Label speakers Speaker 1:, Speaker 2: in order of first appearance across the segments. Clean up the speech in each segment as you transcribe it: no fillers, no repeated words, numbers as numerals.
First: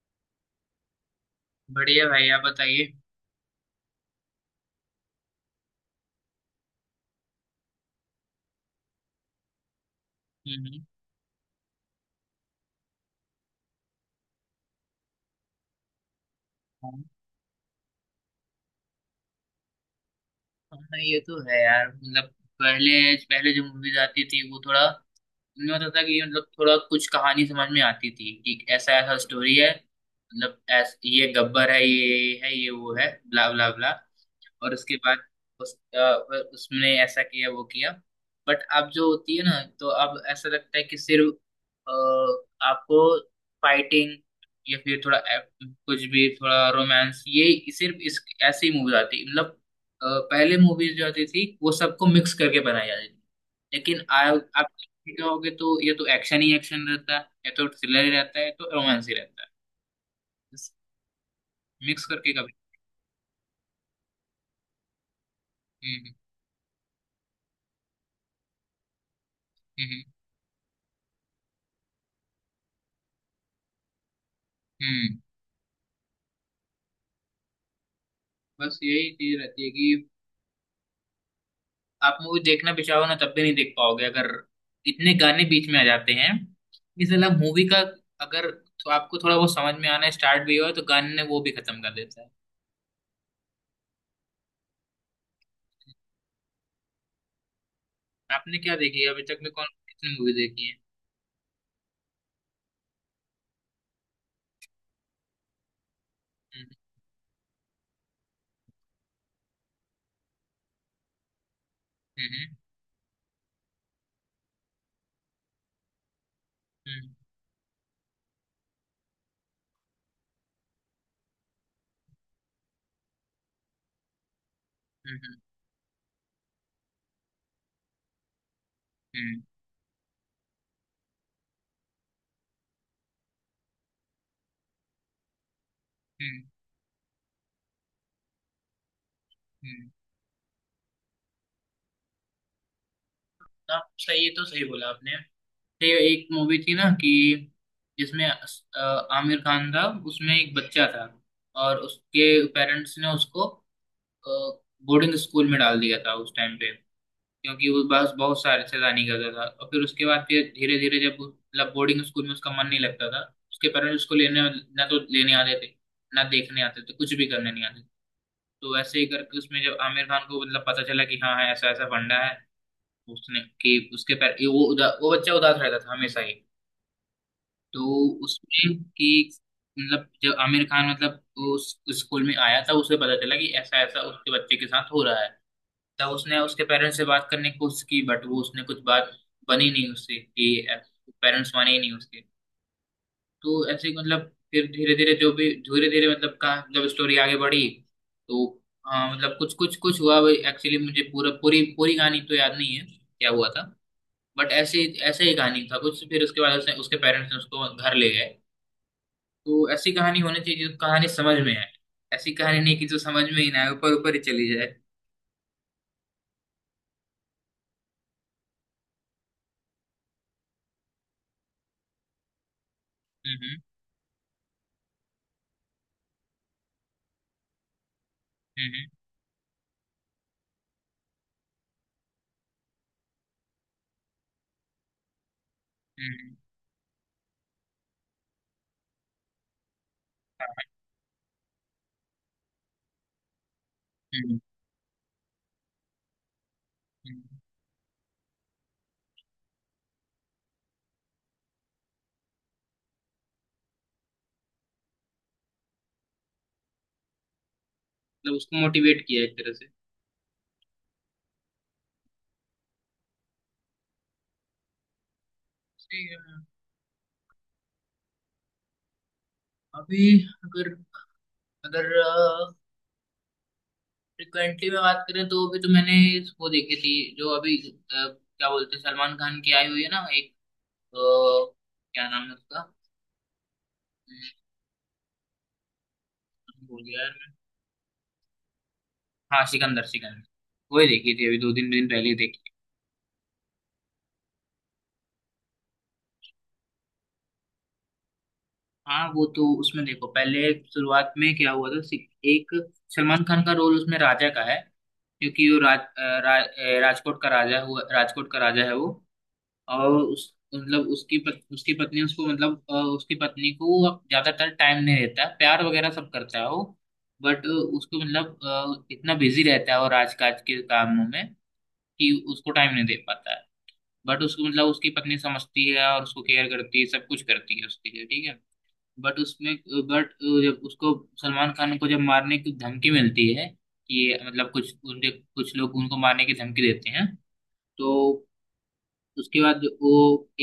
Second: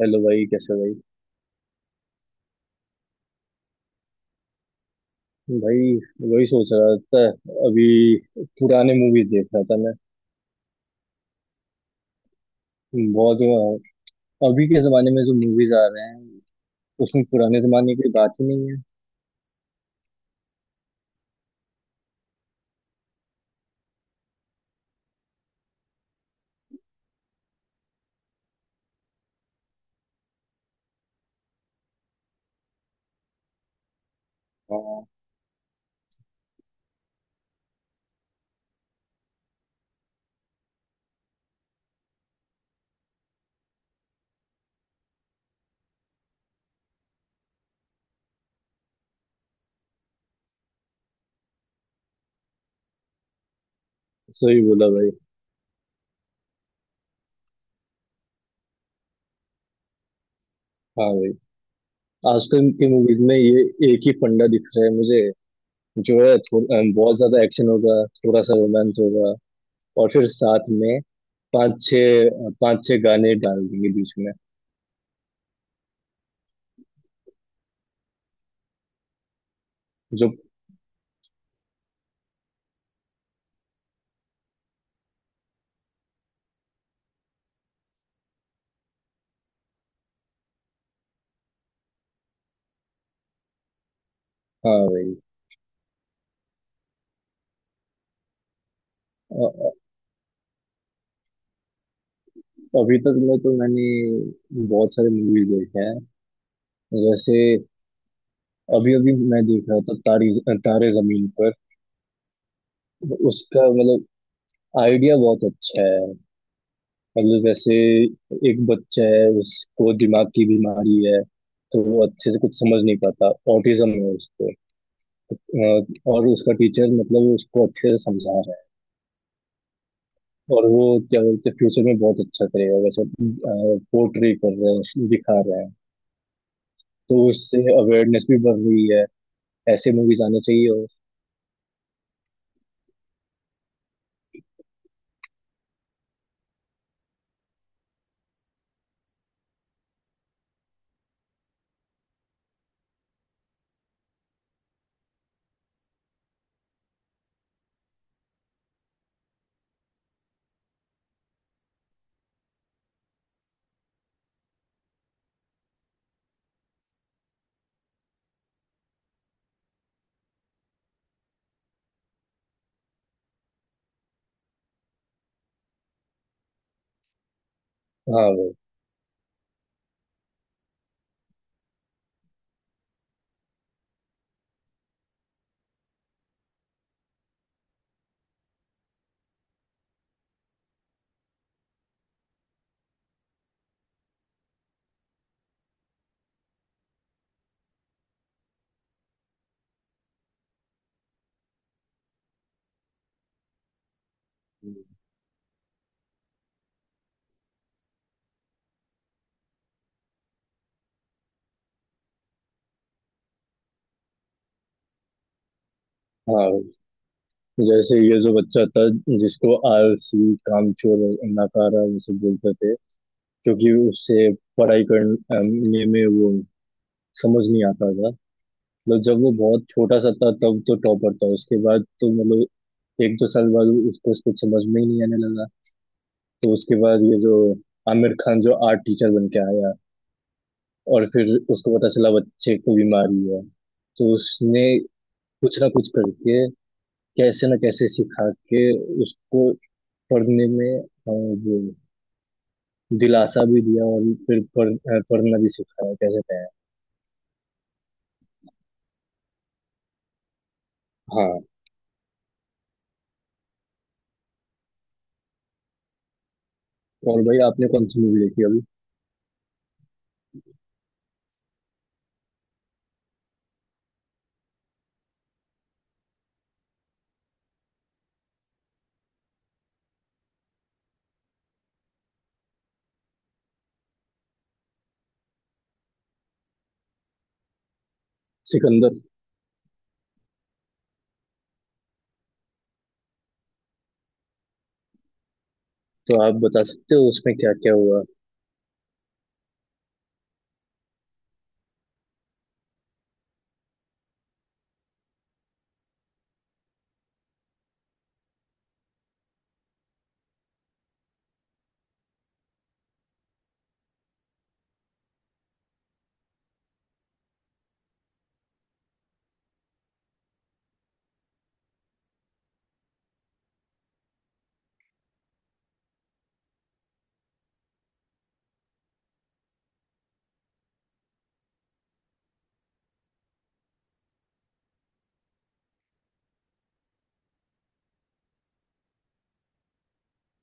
Speaker 1: Hello भाई, कैसे हो?
Speaker 2: बढ़िया भाई, आप बताइए।
Speaker 1: भाई भाई वही सोच रहा था। अभी पुराने मूवीज देख रहा था मैं।
Speaker 2: हम्म।
Speaker 1: बहुत अभी के जमाने में जो मूवीज आ रहे हैं
Speaker 2: हम्म।
Speaker 1: उसमें पुराने जमाने की बात ही नहीं है।
Speaker 2: हाँ हाँ, ये तो है यार। मतलब पहले पहले जो मूवीज आती थी वो थोड़ा, उनमें होता था कि मतलब थोड़ा कुछ कहानी समझ में आती थी कि ऐसा ऐसा स्टोरी है। मतलब ये गब्बर है, ये है, ये वो है, ब्ला ब्ला ब्ला। और उसके
Speaker 1: हाँ,
Speaker 2: बाद उसने ऐसा किया, वो किया। बट अब जो होती है ना, तो अब ऐसा लगता है कि सिर्फ अ, आपको फाइटिंग, या फिर थोड़ा कुछ भी, थोड़ा रोमांस, ये सिर्फ इस ऐसी मूवीज आती। मतलब अ, पहले मूवीज जो आती थी वो सबको मिक्स करके बनाई जाती थी। लेकिन
Speaker 1: सही
Speaker 2: आप
Speaker 1: बोला भाई।
Speaker 2: देखोगे तो या तो एक्शन ही एक्शन रहता है, या तो थ्रिलर ही रहता है, या तो रोमांस ही रहता है,
Speaker 1: हाँ भाई,
Speaker 2: मिक्स करके कभी।
Speaker 1: आजकल की मूवीज में ये एक ही फंडा दिख रहा है मुझे।
Speaker 2: हम्म।
Speaker 1: जो है थो, अ, बहुत ज्यादा एक्शन होगा, थोड़ा सा रोमांस होगा,
Speaker 2: हम्म।
Speaker 1: और फिर साथ में पांच छः पांच छः गाने डाल देंगे बीच में।
Speaker 2: हम्म। हम्म। बस यही चीज रहती है कि
Speaker 1: जो
Speaker 2: आप मूवी देखना भी चाहो ना, तब भी नहीं देख पाओगे अगर इतने गाने बीच में आ जाते हैं। इस अलावा मूवी का, अगर तो आपको थोड़ा बहुत समझ में आना स्टार्ट भी हुआ तो गाने ने वो भी खत्म कर देता है।
Speaker 1: हाँ भाई।
Speaker 2: आपने क्या देखी है अभी तक में? कौन कितनी मूवी देखी है?
Speaker 1: अभी तक में तो मैंने बहुत सारे मूवीज देखे हैं।
Speaker 2: हम्म।
Speaker 1: जैसे अभी अभी मैं देख रहा था तारी तारे जमीन पर।
Speaker 2: हम्म।
Speaker 1: उसका मतलब आइडिया बहुत अच्छा है।
Speaker 2: हम्म।
Speaker 1: मतलब जैसे एक बच्चा है, उसको दिमाग की बीमारी है, तो वो अच्छे से कुछ समझ नहीं पाता, ऑटिज्म है उसको।
Speaker 2: हम्म।
Speaker 1: अ, और उसका टीचर मतलब उसको अच्छे से समझा रहा है,
Speaker 2: हम्म।
Speaker 1: और वो क्या बोलते हैं फ्यूचर में बहुत अच्छा करेगा वैसे पोर्ट्रे कर रहे हैं, दिखा रहे हैं।
Speaker 2: हम्म।
Speaker 1: तो उससे अवेयरनेस भी बढ़ रही है।
Speaker 2: हम्म।
Speaker 1: ऐसे मूवीज आने चाहिए। और
Speaker 2: हाँ, सही, ये तो सही बोला आपने। ये एक मूवी थी ना कि जिसमें आमिर खान था, उसमें एक बच्चा था, और उसके पेरेंट्स ने उसको बोर्डिंग स्कूल में डाल दिया था उस टाइम पे, क्योंकि वो बस बहुत सारे शैतानी करता था। और फिर उसके बाद फिर धीरे धीरे जब मतलब बोर्डिंग स्कूल में उसका मन नहीं लगता था, उसके पेरेंट्स उसको लेने ना तो लेने आते थे, ना देखने आते थे, कुछ भी करने नहीं आते। तो वैसे ही करके उसमें जब आमिर खान को मतलब पता चला कि हाँ, ऐसा ऐसा फंडा है, उसने कि उसके पैर ये वो वो बच्चा उदास रहता था हमेशा ही। तो
Speaker 1: हाँ भाई।
Speaker 2: उसमें कि मतलब जब आमिर खान मतलब उस स्कूल में आया था, उसे पता चला कि ऐसा ऐसा उसके बच्चे के साथ हो रहा है। तब उसने उसके पेरेंट्स से बात करने की कोशिश की, बट वो उसने कुछ बात बनी नहीं उससे कि पेरेंट्स माने ही नहीं उसके। तो ऐसे ही मतलब फिर धीरे धीरे जो भी धीरे धीरे मतलब कहा जब स्टोरी आगे बढ़ी, तो हाँ मतलब कुछ कुछ कुछ हुआ। एक्चुअली मुझे पूरा पूरी पूरी कहानी तो याद नहीं है क्या हुआ था। बट ऐसे ऐसे ही कहानी था कुछ, फिर उसके बाद उसने उसके पेरेंट्स ने उसको घर ले गए। तो ऐसी कहानी होनी चाहिए जो कहानी समझ में आए, ऐसी कहानी नहीं कि जो समझ में ही ना आए, ऊपर ऊपर ही चली जाए।
Speaker 1: हाँ भाई। जैसे ये जो बच्चा था, जिसको आलसी, कामचोर और नाकारा ये सब बोलते थे,
Speaker 2: हम्म।
Speaker 1: क्योंकि उससे पढ़ाई करने में वो समझ नहीं आता था।
Speaker 2: हम्म।
Speaker 1: मतलब जब वो बहुत छोटा सा था तब तो टॉपर था, उसके बाद तो मतलब एक दो साल बाद उसको उसको समझ में ही नहीं आने लगा।
Speaker 2: हम्म। हम्म।
Speaker 1: तो उसके बाद ये जो आमिर खान जो आर्ट टीचर बन के आया,
Speaker 2: हाँ,
Speaker 1: और फिर उसको पता चला बच्चे को बीमारी है, तो
Speaker 2: हम्म।
Speaker 1: उसने कुछ ना कुछ करके,
Speaker 2: हम्म।
Speaker 1: कैसे न कैसे सिखा के उसको पढ़ने में वो दिलासा भी दिया, और फिर पढ़ना भी सिखाया कैसे तैयार।
Speaker 2: मतलब उसको मोटिवेट किया एक तरह से।
Speaker 1: हाँ।
Speaker 2: ठीक है।
Speaker 1: और भाई आपने कौन सी मूवी देखी अभी?
Speaker 2: अभी, अगर अगर फ्रिक्वेंटली में बात करें तो अभी तो मैंने वो देखी थी जो अभी क्या बोलते हैं, सलमान खान की आई हुई है ना एक, अ, क्या नाम है उसका? हम्म, भूल गया यार मैं।
Speaker 1: सिकंदर।
Speaker 2: हाँ, सिकंदर सिकंदर। वही देखी थी, अभी दो तीन दिन पहले ही देखी।
Speaker 1: तो आप बता सकते हो उसमें क्या क्या हुआ?
Speaker 2: हाँ वो तो, उसमें देखो पहले शुरुआत में क्या हुआ था, एक सलमान खान का रोल उसमें राजा का है, क्योंकि वो राजकोट का राजा हुआ, राजकोट का राजा है वो। और उस मतलब उसकी उसकी पत्नी, उसको मतलब उसकी पत्नी को अब ज्यादातर टाइम नहीं देता है, प्यार वगैरह सब करता है वो, बट उसको मतलब इतना बिजी रहता है और आज काज के कामों में कि उसको टाइम नहीं दे पाता है। बट उसको मतलब उसकी पत्नी समझती है और उसको केयर करती है, सब कुछ करती है उसके लिए, ठीक है। बट उसमें, बट जब उसको सलमान खान को जब मारने की धमकी मिलती है, कि मतलब कुछ उनके कुछ लोग उनको मारने की धमकी देते हैं, तो उसके बाद वो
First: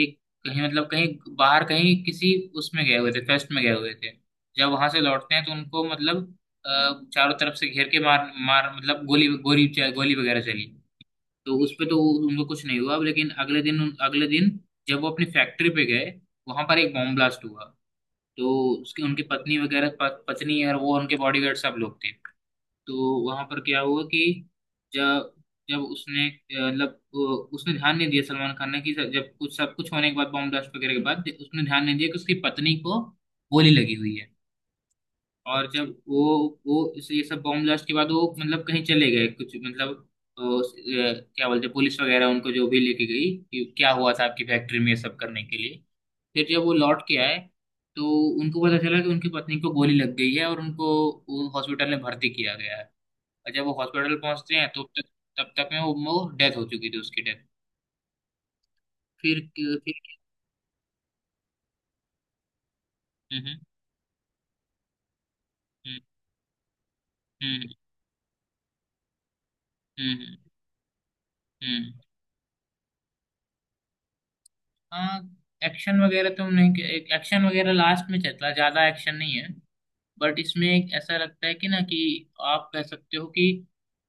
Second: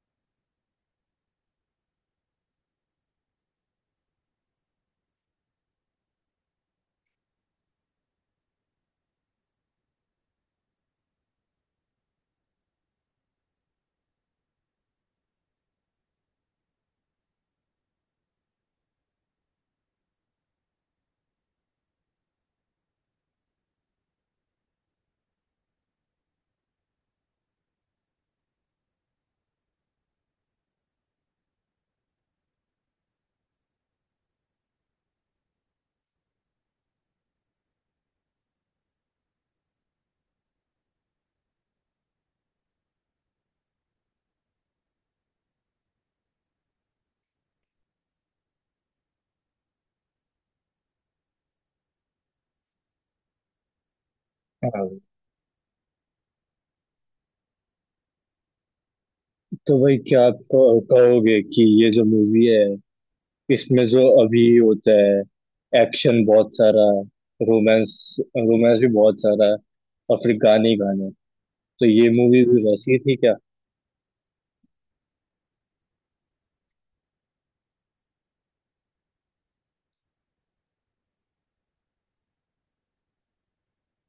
Speaker 2: एक कहीं मतलब कहीं बाहर कहीं किसी उसमें गए हुए थे, फेस्ट में गए हुए थे। जब वहां से लौटते हैं तो उनको मतलब अ, चारों तरफ से घेर के मार मार मतलब गोली गोली गोली वगैरह चली। तो उस पे तो उनको कुछ नहीं हुआ, लेकिन अगले दिन, अगले दिन जब वो अपनी फैक्ट्री पे गए, वहां पर एक बॉम्ब ब्लास्ट हुआ। तो उसके उनकी पत्नी वगैरह, पत्नी और वो उनके बॉडीगार्ड सब लोग थे। तो वहां पर क्या हुआ कि जब जब उसने मतलब उसने ध्यान नहीं दिया, सलमान खान ने, कि जब जब कुछ सब कुछ होने के बाद, बॉम्ब ब्लास्ट वगैरह के बाद, उसने ध्यान नहीं दिया कि उसकी पत्नी को गोली लगी हुई है। और जब वो इस ये सब बॉम्ब ब्लास्ट के बाद वो मतलब कहीं चले गए कुछ मतलब क्या बोलते हैं, पुलिस वगैरह उनको जो भी लेके गई कि क्या हुआ था आपकी फैक्ट्री में ये सब करने के लिए। फिर जब वो लौट के आए तो उनको पता चला कि उनकी पत्नी को गोली लग गई है और उनको हॉस्पिटल में भर्ती किया गया है। और जब वो हॉस्पिटल पहुंचते हैं तो
Speaker 1: हाँ।
Speaker 2: तब तब तक में वो डेथ हो चुकी थी, उसकी डेथ। फिर
Speaker 1: तो
Speaker 2: फिर।
Speaker 1: भाई, क्या आप कहोगे कि ये जो मूवी है,
Speaker 2: हम्म।
Speaker 1: इसमें जो अभी होता है
Speaker 2: हम्म।
Speaker 1: एक्शन बहुत सारा,
Speaker 2: हम्म।
Speaker 1: रोमांस रोमांस भी बहुत सारा और
Speaker 2: हम्म।
Speaker 1: फिर गाने ही गाने। तो
Speaker 2: हम्म।
Speaker 1: ये मूवी भी वैसी ही थी क्या?
Speaker 2: हाँ, एक्शन वगैरह तो नहीं, एक्शन वगैरह लास्ट में चलता, ज्यादा एक्शन नहीं है। बट इसमें एक ऐसा लगता है कि ना, कि आप कह सकते हो कि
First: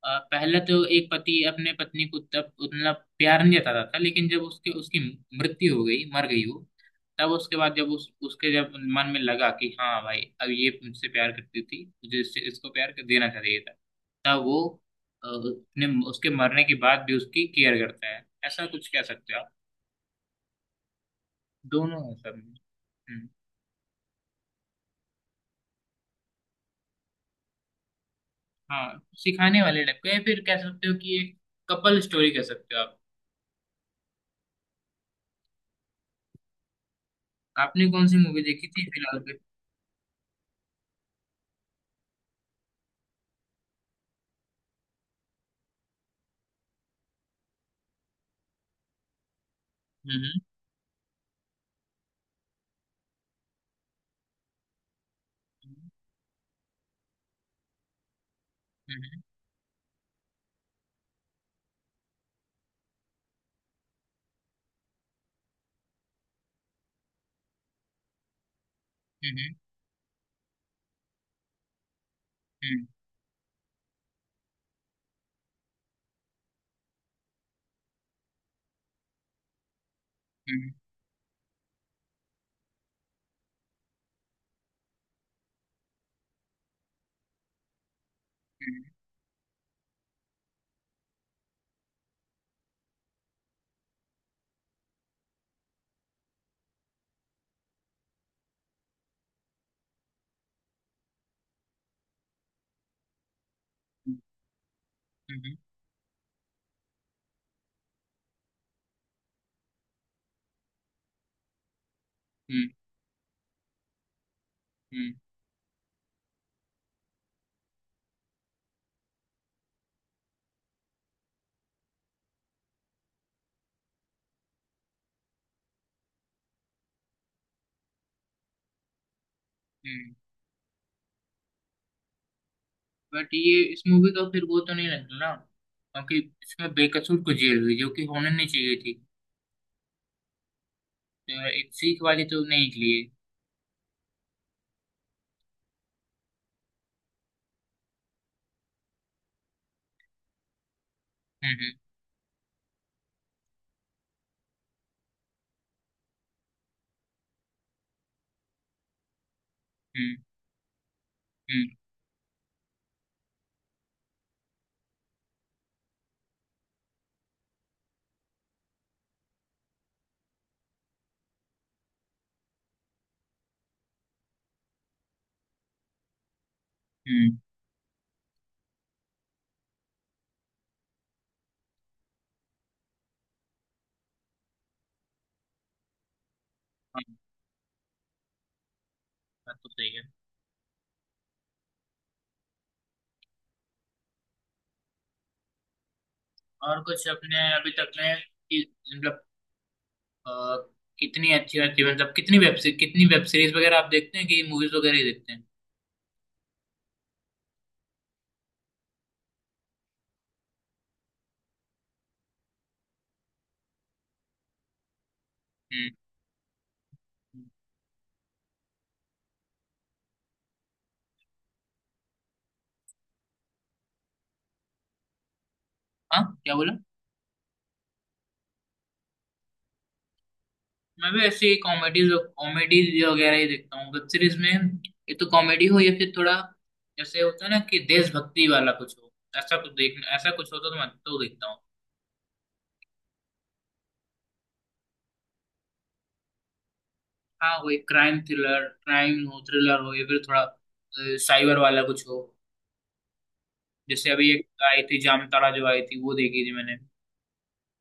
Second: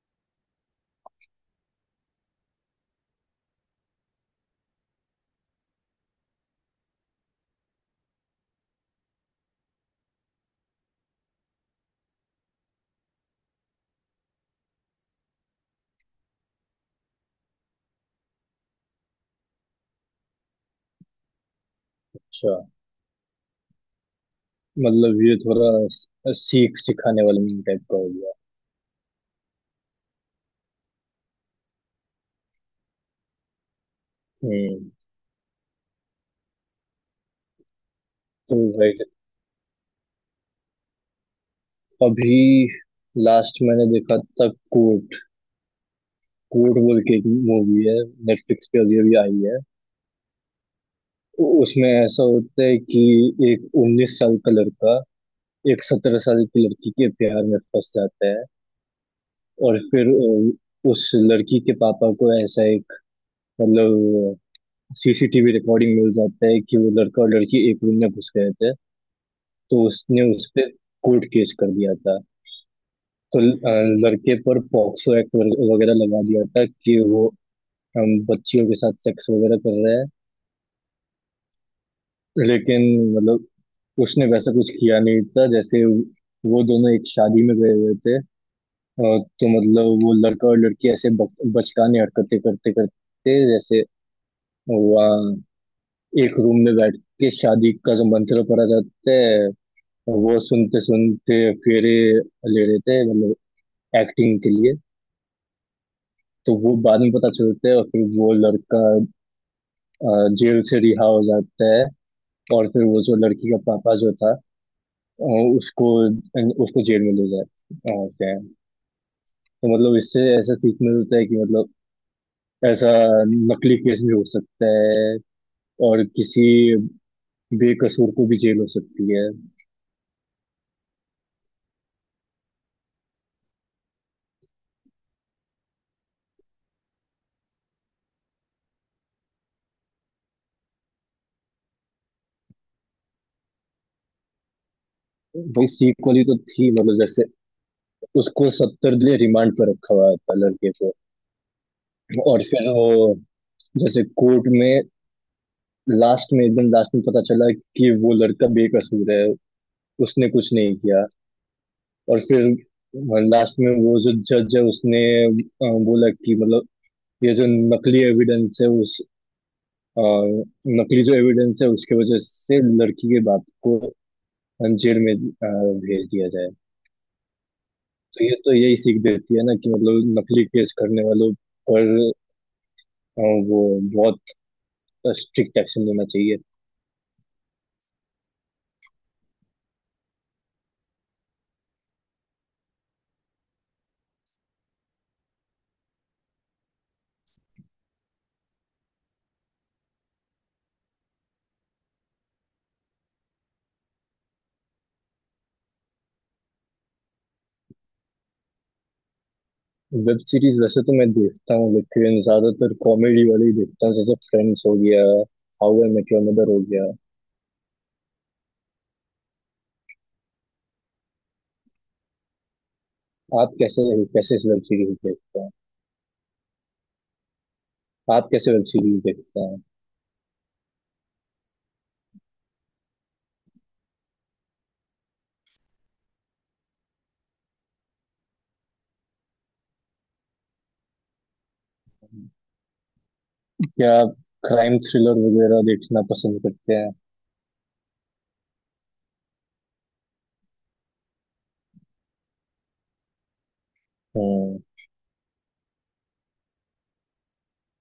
Speaker 2: पहले तो एक पति अपने पत्नी को तब उतना प्यार नहीं जताता था, लेकिन जब उसके उसकी मृत्यु हो गई, मर गई वो, तब उसके बाद जब उस उसके जब मन में लगा कि हाँ भाई, अब ये मुझसे प्यार करती थी, मुझे इससे इसको प्यार कर देना चाहिए था, तब वो अपने उसके मरने के बाद भी उसकी केयर करता है, ऐसा कुछ कह सकते हो आप। दोनों है सब
Speaker 1: अच्छा।
Speaker 2: में। हम्म,
Speaker 1: मतलब ये थोड़ा सीख सिखाने वाला मीम टाइप का हो गया।
Speaker 2: हाँ, सिखाने वाले टाइप का, या फिर कह सकते हो कि ये कपल स्टोरी कह सकते हो आप।
Speaker 1: हम्म।
Speaker 2: आपने कौन सी मूवी
Speaker 1: तो
Speaker 2: देखी थी
Speaker 1: राइट।
Speaker 2: फिलहाल पे?
Speaker 1: अभी लास्ट मैंने देखा था कोर्ट। कोर्ट बोल के एक मूवी है, नेटफ्लिक्स पे अभी अभी आई है।
Speaker 2: हम्म।
Speaker 1: उसमें ऐसा होता है कि एक 19 साल का लड़का एक 17 साल की लड़की के प्यार में फंस जाता है।
Speaker 2: हम्म।
Speaker 1: और फिर उस लड़की के पापा को ऐसा एक मतलब सीसीटीवी रिकॉर्डिंग मिल जाता है कि वो लड़का और लड़की एक रूम में घुस गए थे।
Speaker 2: हम्म।
Speaker 1: तो उसने उस पे कोर्ट केस कर दिया था।
Speaker 2: हम्म।
Speaker 1: तो लड़के पर पॉक्सो एक्ट वगैरह लगा दिया था कि वो हम बच्चियों के साथ सेक्स वगैरह कर रहा है।
Speaker 2: हम्म।
Speaker 1: लेकिन मतलब उसने वैसा कुछ किया नहीं था। जैसे वो दोनों एक शादी में गए हुए थे
Speaker 2: हम्म।
Speaker 1: तो मतलब वो लड़का और लड़की ऐसे बचकाने हरकतें करते करते, जैसे वहाँ एक रूम में बैठ के शादी का जो मंत्र पढ़ा जाता है वो सुनते सुनते फेरे ले रहे थे, मतलब एक्टिंग के लिए।
Speaker 2: हम्म।
Speaker 1: तो वो बाद में पता चलता है, और फिर वो लड़का जेल से रिहा हो जाता है। और फिर वो जो लड़की का पापा जो था अ,
Speaker 2: हम्म।
Speaker 1: उसको उसको जेल में ले जाते हैं। तो मतलब इससे ऐसा सीखने को मिलता है कि मतलब ऐसा नकली केस भी हो सकता है, और किसी बेकसूर को भी जेल हो सकती है।
Speaker 2: हम्म। बट ये इस मूवी का फिर वो तो नहीं लगता ना, क्योंकि इसमें बेकसूर को जेल हुई जो कि होने नहीं चाहिए थी, तो एक सीख वाली तो नहीं निकली है।
Speaker 1: भाई, सीख वाली तो थी, मतलब जैसे उसको 70 दिन रिमांड पर रखा हुआ था लड़के को।
Speaker 2: हम्म।
Speaker 1: और फिर वो जैसे कोर्ट में लास्ट में, एकदम लास्ट में पता चला कि वो लड़का बेकसूर है,
Speaker 2: हम्म।
Speaker 1: उसने कुछ नहीं किया।
Speaker 2: हम्म।
Speaker 1: और फिर लास्ट में वो जो जज है उसने बोला कि मतलब ये जो नकली एविडेंस है उस अ, नकली जो एविडेंस है उसके वजह से लड़की के बाप को जेल में भेज दिया जाए।
Speaker 2: हम्म।
Speaker 1: तो ये तो यही सीख देती है ना कि मतलब नकली केस करने वालों पर अ, वो बहुत स्ट्रिक्ट एक्शन लेना चाहिए।
Speaker 2: हाँ, बात तो सही है। और कुछ अपने अभी तक में कि मतलब अ, कितनी अच्छी अच्छी, मतलब कितनी वेब सीरीज वगैरह आप देखते हैं, कि मूवीज वगैरह ही देखते हैं?
Speaker 1: वेब सीरीज वैसे तो मैं देखता हूँ, लेकिन ज्यादातर कॉमेडी वाली ही देखता हूँ। जैसे फ्रेंड्स हो गया, how
Speaker 2: hmm.
Speaker 1: I met your mother हो गया।
Speaker 2: हम्म।
Speaker 1: आप कैसे कैसे वेब सीरीज देखते हैं?
Speaker 2: हाँ, क्या बोला?
Speaker 1: आप कैसे वेब सीरीज देखते हैं?
Speaker 2: मैं भी ऐसे ही कॉमेडीज कॉमेडीज वगैरह ही देखता हूँ वेब सीरीज में। ये तो कॉमेडी हो या फिर थोड़ा जैसे होता है ना, कि देशभक्ति वाला कुछ हो, ऐसा कुछ देखना, ऐसा कुछ होता तो मैं तो देखता हूँ।
Speaker 1: क्या आप क्राइम थ्रिलर वगैरह देखना पसंद करते हैं?
Speaker 2: हाँ वही, क्राइम थ्रिलर, क्राइम हो, थ्रिलर हो, या फिर थोड़ा साइबर वाला कुछ हो। जैसे अभी एक
Speaker 1: हम्म।
Speaker 2: आई थी जामताड़ा, जो आई थी, वो देखी थी मैंने।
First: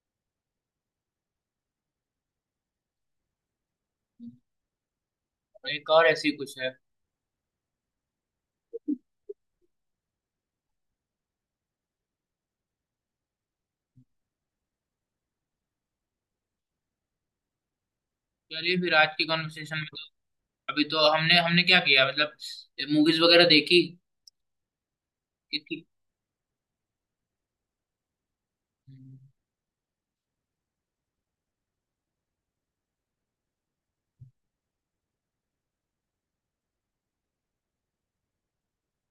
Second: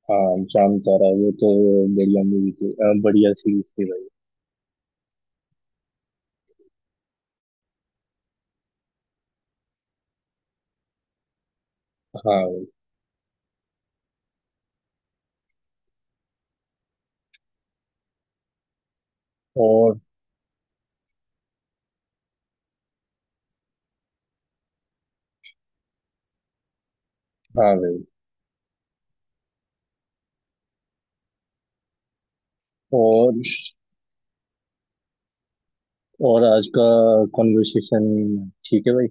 Speaker 1: हाँ, जाम तारा, वो तो बढ़िया मूवी थी, बढ़िया सीरीज थी भाई।
Speaker 2: और एक और ऐसी कुछ है।
Speaker 1: हाँ भाई।
Speaker 2: चलिए, फिर आज की कॉन्वर्सेशन में तो,
Speaker 1: और
Speaker 2: अभी तो हमने हमने क्या किया, मतलब मूवीज वगैरह देखी। कि,
Speaker 1: हाँ भाई।
Speaker 2: कि।
Speaker 1: और और आज का कॉन्वर्सेशन ठीक है भाई।